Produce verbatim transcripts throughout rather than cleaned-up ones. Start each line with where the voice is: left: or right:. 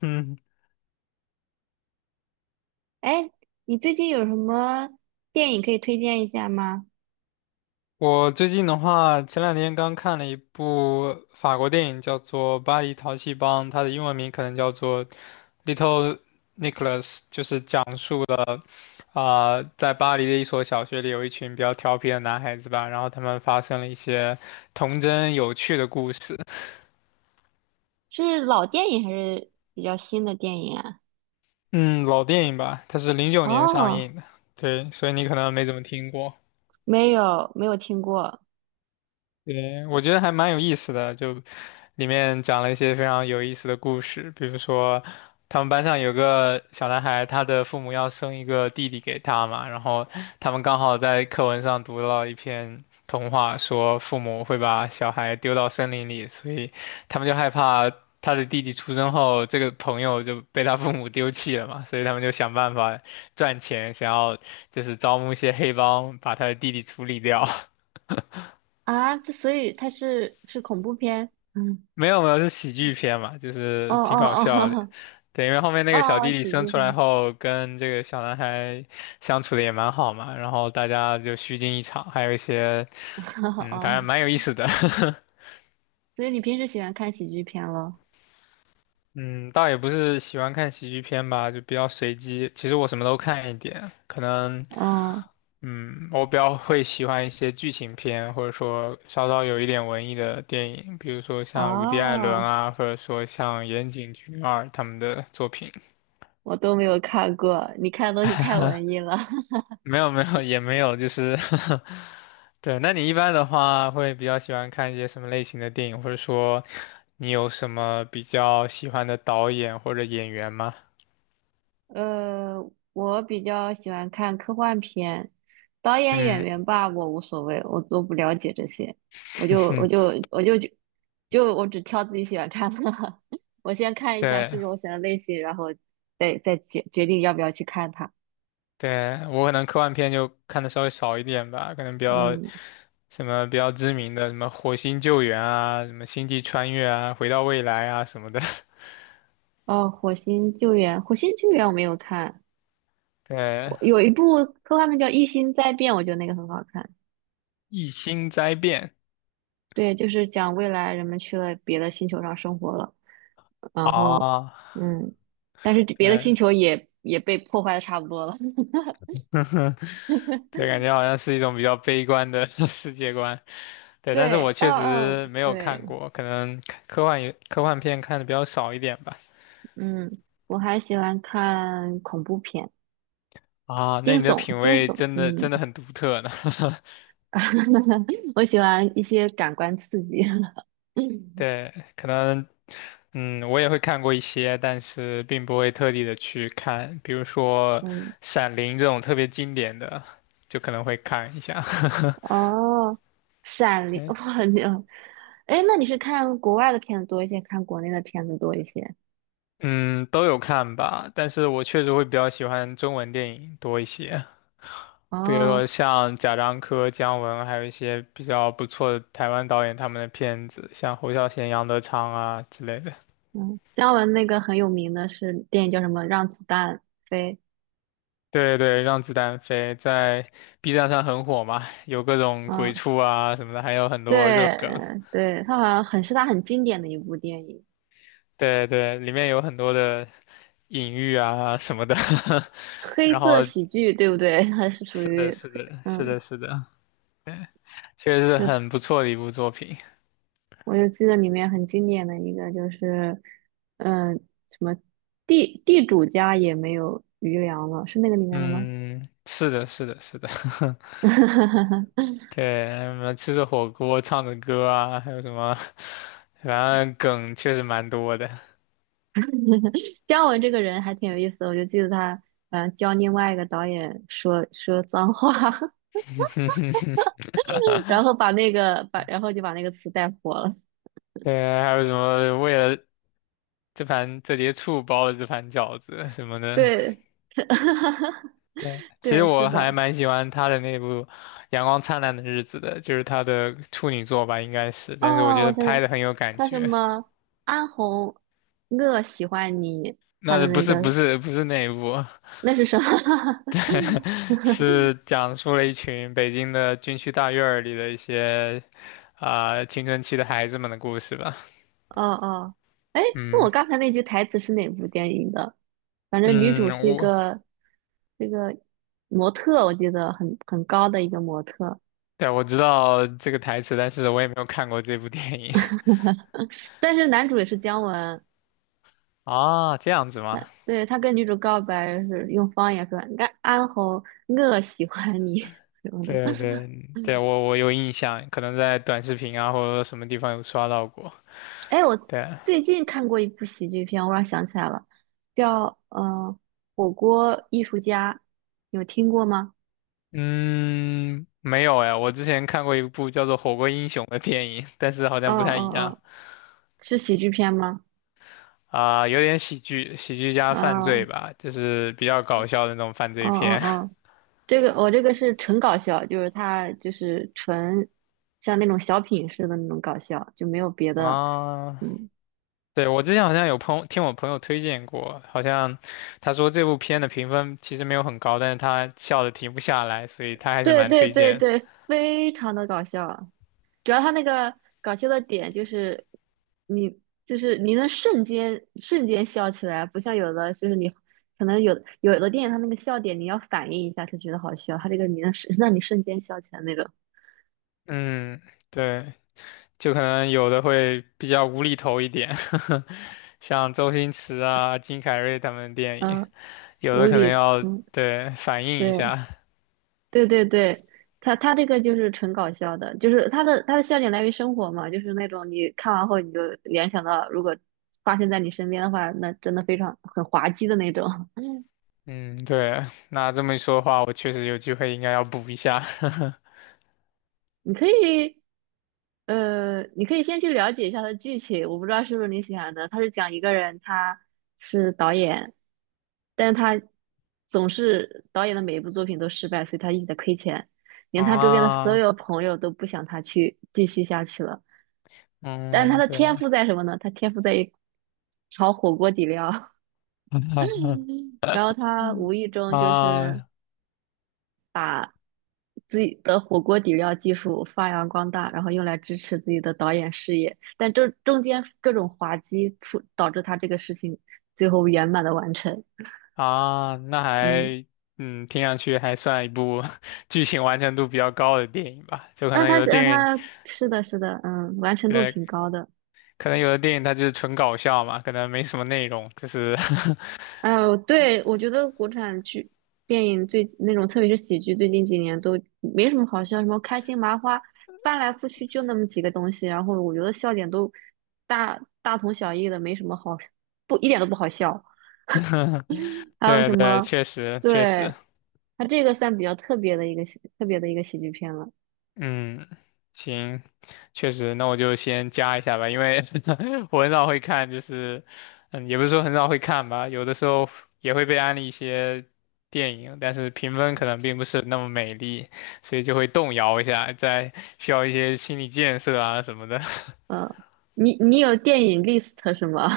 left: 嗯，
right: 哎，你最近有什么电影可以推荐一下吗？
left: 我最近的话，前两天刚看了一部法国电影，叫做《巴黎淘气帮》，它的英文名可能叫做《Little Nicholas》，就是讲述了啊、在巴黎的一所小学里有一群比较调皮的男孩子吧，然后他们发生了一些童真有趣的故事。
right: 是老电影还是比较新的电影啊？
left: 嗯，老电影吧，它是零九年上
right: 哦，
left: 映的，对，所以你可能没怎么听过。
right: 没有，没有听过
left: 对，我觉得还蛮有意思的，就里面讲了一些非常有意思的故事，比如说他们班上有个小男孩，他的父母要生一个弟弟给他嘛，然后他们刚好在课文上读到一篇童话，说父母会把小孩丢到森林里，所以他们就害怕他的弟弟出生后，这个朋友就被他父母丢弃了嘛，所以他们就想办法赚钱，想要就是招募一些黑帮把他的弟弟处理掉。
right: 啊。这所以它是是恐怖片？嗯，
left: 没有没有，是喜剧片嘛，就
right: 哦
left: 是挺搞
right: 哦
left: 笑的。
right: 哦
left: 对，因为后面 那个小
right: 哦，
left: 弟弟
right: 喜
left: 生
right: 剧
left: 出来
right: 片。
left: 后，跟这个小男孩相处的也蛮好嘛，然后大家就虚惊一场，还有一些，嗯，反正
right: 哦，
left: 蛮有意思的。
right: 所以你平时喜欢看喜剧片咯？
left: 嗯，倒也不是喜欢看喜剧片吧，就比较随机。其实我什么都看一点，可能，
right: 哦
left: 嗯，我比较会喜欢一些剧情片，或者说稍稍有一点文艺的电影，比如说像伍迪·艾伦
right: 哦，
left: 啊，或者说像岩井俊二他们的作品。
right: 我都没有看过，你看的东西太文艺了。
left: 没有没有也没有，就是 对。那你一般的话会比较喜欢看一些什么类型的电影，或者说你有什么比较喜欢的导演或者演员吗？
right: 呃，我比较喜欢看科幻片，导演演
left: 嗯，
right: 员吧，我无所谓，我都不了解这些，我就我就 我就就就我只挑自己喜欢看的，我先看一下是
left: 对。
right: 不是我喜欢的类型，然后再再决决定要不要去看它。
left: 对，我可能科幻片就看的稍微少一点吧，可能比较
right: 嗯，
left: 什么比较知名的，什么火星救援啊，什么星际穿越啊，回到未来啊什么的。
right: 哦，《火星救援》，《火星救援》我没有看，
left: 对，
right: 我有一部科幻片叫《异星灾变》，我觉得那个很好看。
left: 异星灾变
right: 对，就是讲未来人们去了别的星球上生活了。然后，
left: 啊，
right: 嗯，但是别的
left: 对，
right: 星球也也被破坏的差不多了。
left: 对，感觉好像是一种比较悲观的 世界观。对，但是我
right: 对，
left: 确
right: 嗯、
left: 实
right: 嗯、
left: 没有
right: 对，
left: 看过，可能科幻也科幻片看的比较少一点吧。
right: 嗯，我还喜欢看恐怖片，
left: 啊，那
right: 惊
left: 你的
right: 悚，
left: 品
right: 惊
left: 味
right: 悚，
left: 真的
right: 嗯，
left: 真的很独特呢。
right: 我喜欢一些感官刺激。嗯
left: 对，可能，嗯，我也会看过一些，但是并不会特地的去看，比如说
right: 嗯，
left: 《闪灵》这种特别经典的，就可能会看一下。
right: 哦，《闪灵》
left: 对，
right: 哇，你，哎，那你是看国外的片子多一些，看国内的片子多一些？
left: 嗯，都有看吧，但是我确实会比较喜欢中文电影多一些，比如
right: 哦，
left: 说像贾樟柯、姜文，还有一些比较不错的台湾导演他们的片子，像侯孝贤、杨德昌啊之类的。
right: 嗯，姜文那个很有名的是电影叫什么《让子弹飞》，
left: 对对，让子弹飞在 B 站上很火嘛，有各种鬼
right: 嗯。
left: 畜啊什么的，还有很多热
right: 对
left: 梗。
right: 对，他好像很是他很经典的一部电影，
left: 对对，里面有很多的隐喻啊什么的。
right: 黑
left: 然
right: 色
left: 后是
right: 喜剧，对不对？他是属于
left: 的，是
right: 黑，
left: 的，是
right: 嗯，
left: 的，是的，确实是
right: 是，
left: 很不错的一部作品。
right: 我就记得里面很经典的一个就是，嗯，什么地地主家也没有余粮了，是那个里面的吗？
left: 嗯，是的，是的，是的。对，什么吃着火锅唱着歌啊，还有什么，反正梗确实蛮多的。
right: 姜文这个人还挺有意思的，我就记得他，嗯，教另外一个导演说说脏话，然后把那个把，然后就把那个词带火了。
left: 对，还有什么为了这盘折叠醋包的这盘饺子什么的。
right: 对，
left: 对，其实
right: 对，是
left: 我还
right: 的。
left: 蛮喜欢他的那部《阳光灿烂的日子》的，就是他的处女作吧，应该是，但是我
right: 哦，
left: 觉
right: 我
left: 得
right: 想
left: 拍
right: 想，
left: 的很有感
right: 叫什
left: 觉。
right: 么？安红，我喜欢你，他
left: 那
right: 的
left: 不
right: 那
left: 是不
right: 个
left: 是不是那一部，
right: 那是什么？
left: 对，是讲述了一群北京的军区大院儿里的一些啊、呃青春期的孩子们的故事吧。
right: 哦哦，哎，那我
left: 嗯
right: 刚才那句台词是哪部电影的？反正女
left: 嗯，
right: 主是一
left: 我
right: 个这个模特，我记得很很高的一个模特，
left: 对我知道这个台词，但是我也没有看过这部电影
right: 但是男主也是姜文，
left: 啊，这样子吗？
right: 对，他跟女主告白是用方言说安安红，我喜欢你 什么的。
left: 对对对，我我有印象，可能在短视频啊或者什么地方有刷到过。
right: 哎，我
left: 对，
right: 最近看过一部喜剧片，我突然想起来了，叫嗯火锅艺术家》，有听过吗？
left: 嗯，没有哎，我之前看过一部叫做《火锅英雄》的电影，但是好
right: 哦
left: 像不太
right: 哦
left: 一样
right: 哦，是喜剧片吗？
left: 啊，有点喜剧，喜剧加犯罪
right: 哦
left: 吧，就是比较搞笑的那种犯
right: 哦
left: 罪
right: 哦
left: 片
right: 哦，这个我、这个是纯搞笑，就是它就是纯像那种小品似的那种搞笑，就没有别 的，
left: 啊。
right: 嗯，
left: 对，我之前好像有朋听我朋友推荐过，好像他说这部片的评分其实没有很高，但是他笑的停不下来，所以他还是
right: 对
left: 蛮
right: 对
left: 推
right: 对
left: 荐的。
right: 对，非常的搞笑，主要他那个搞笑的点就是你就是你能瞬间瞬间笑起来，不像有的就是你可能有有的电影它那个笑点你要反应一下才觉得好笑，它这个你能瞬 让你瞬间笑起来那种，
left: 嗯，对。就可能有的会比较无厘头一点，像周星驰啊、金凯瑞他们的电影，
right: 嗯，
left: 有
right: 无
left: 的可能
right: 厘，
left: 要
right: 嗯，
left: 对反映一
right: 对
left: 下。
right: 对对对，他他这个就是纯搞笑的，就是他的他的笑点来源于生活嘛，就是那种你看完后你就联想到如果发生在你身边的话，那真的非常很滑稽的那种，
left: 嗯，对，那这么一说的话，我确实有机会应该要补一下。
right: 你可以，呃，你可以先去了解一下它的剧情，我不知道是不是你喜欢的。它是讲一个人，他是导演，但他总是导演的每一部作品都失败，所以他一直在亏钱，连他周边的所
left: 啊，
right: 有朋友都不想他去继续下去了。但是他
left: 嗯，
right: 的天
left: 对，
right: 赋在什么呢？他天赋在于炒火锅底料，
left: 嗯
right: 然后他无意中就是。
left: 啊
right: 自己的火锅底料技术发扬光大，然后用来支持自己的导演事业。但这中间各种滑稽促导致他这个事情最后圆满的完成。
left: 啊，那
right: 嗯，
left: 还嗯，听上去还算一部 剧情完成度比较高的电影吧，就可
right: 那
left: 能
right: 他
left: 有的
right: 那
left: 电影。
right: 他是的是的，嗯，完成度
left: 对，
right: 挺高的。
left: 可能有的电影它就是纯搞笑嘛，可能没什么内容，就是
right: 哎呦，对，我觉得国产剧电影最那种，特别是喜剧，最近几年都没什么好笑，什么开心麻花，翻来覆去就那么几个东西，然后我觉得笑点都大大同小异的，没什么好，不一点都不好笑。还有
left: 对
right: 什
left: 对，
right: 么？
left: 确实确实，
right: 对，它这个算比较特别的一个喜特别的一个喜剧片了。
left: 嗯，行，确实，那我就先加一下吧，因为 我很少会看，就是，嗯，也不是说很少会看吧，有的时候也会被安利一些电影，但是评分可能并不是那么美丽，所以就会动摇一下，在需要一些心理建设啊什么的。
right: 嗯，你你有电影 list 是吗？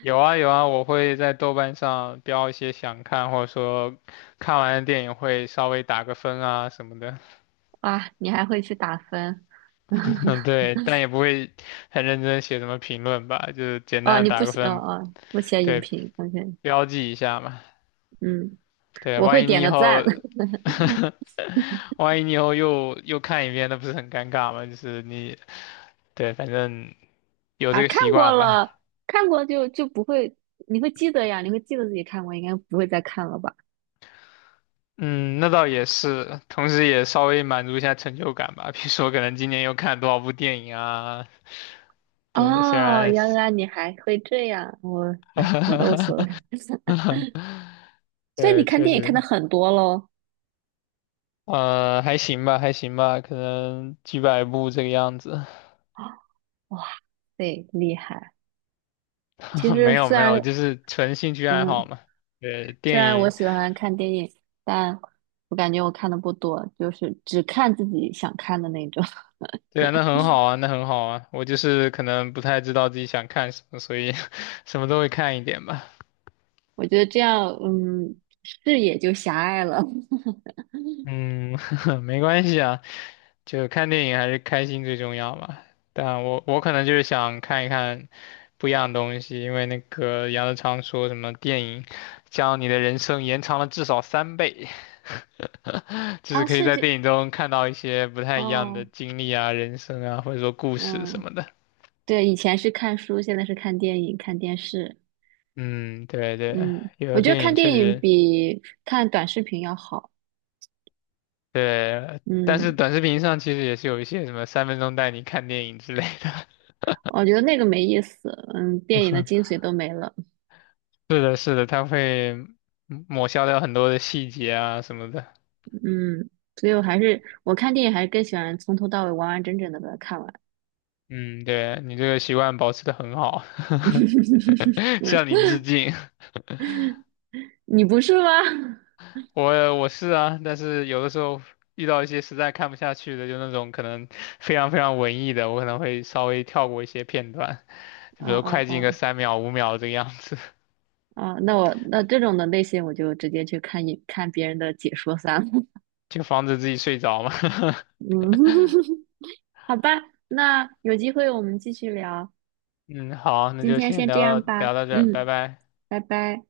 left: 有啊有啊，我会在豆瓣上标一些想看，或者说看完的电影会稍微打个分啊什么的。
right: 啊，你还会去打分？
left: 嗯，对，但也不会很认真写什么评论吧，就是简
right: 哦，
left: 单的
right: 你不
left: 打个
right: 写，哦
left: 分，
right: 哦，不写影
left: 对，
right: 评，OK，
left: 标记一下嘛。
right: 嗯，
left: 对，
right: 我
left: 万
right: 会
left: 一你
right: 点
left: 以
right: 个
left: 后，
right: 赞
left: 万一你以后又又看一遍，那不是很尴尬吗？就是你，对，反正 有
right: 啊，
left: 这个
right: 看
left: 习
right: 过
left: 惯
right: 了，
left: 吧。
right: 看过就就不会，你会记得呀，你会记得自己看过，应该不会再看了吧？
left: 嗯，那倒也是，同时也稍微满足一下成就感吧。比如说，可能今年又看了多少部电影啊？对，虽
right: 哦，
left: 然，
right: 原来你还会这样，我，哎，我都无所 谓，所以你
left: 对，
right: 看
left: 确
right: 电影看的
left: 实，
right: 很多喽。
left: 呃，还行吧，还行吧，可能几百部这个样子。
right: 哇对，厉害！其 实
left: 没有
right: 虽
left: 没有，
right: 然，
left: 就是纯兴趣爱好
right: 嗯，
left: 嘛。对，
right: 虽
left: 电
right: 然我
left: 影，
right: 喜欢看电影，但我感觉我看的不多，就是只看自己想看的那种。
left: 对啊，那很好啊，那很好啊。我就是可能不太知道自己想看什么，所以 什么都会看一点吧。
right: 我觉得这样，嗯，视野就狭隘了。
left: 嗯，没关系啊。就看电影还是开心最重要嘛。但我我可能就是想看一看不一样的东西，因为那个杨德昌说什么电影将你的人生延长了至少三倍，就是
right: 啊，
left: 可以
right: 是
left: 在
right: 这，
left: 电影中看到一些不太一样的
right: 哦，
left: 经历啊、人生啊，或者说故事什
right: 嗯，
left: 么的。
right: 对，以前是看书，现在是看电影、看电视。
left: 嗯，对对，
right: 嗯，
left: 有
right: 我
left: 的
right: 觉得
left: 电
right: 看
left: 影确
right: 电影
left: 实
right: 比看短视频要好。
left: 对，但是
right: 嗯，
left: 短视频上其实也是有一些什么三分钟带你看电影之类的。
right: 我觉得那个没意思。嗯，电影的精 髓都没了。
left: 是的，是的，它会嗯抹消掉很多的细节啊什么的。
right: 嗯，所以我还是我看电影还是更喜欢从头到尾完完整整的把它看完。
left: 嗯，对，你这个习惯保持的很好，向你 致敬。
right: 你不是吗？
left: 我我是啊，但是有的时候遇到一些实在看不下去的，就那种可能非常非常文艺的，我可能会稍微跳过一些片段，就
right: 哦
left: 比如
right: 哦
left: 快进个
right: 哦
left: 三秒五秒这个样子，
right: 哦，那我那这种的类型我就直接去看一看别人的解说算了。
left: 就防止自己睡着嘛。
right: 嗯，好吧，那有机会我们继续聊，
left: 嗯，好，那
right: 今
left: 就
right: 天
left: 先
right: 先这样
left: 聊到
right: 吧。
left: 聊到这儿，拜
right: 嗯，
left: 拜。
right: 拜拜。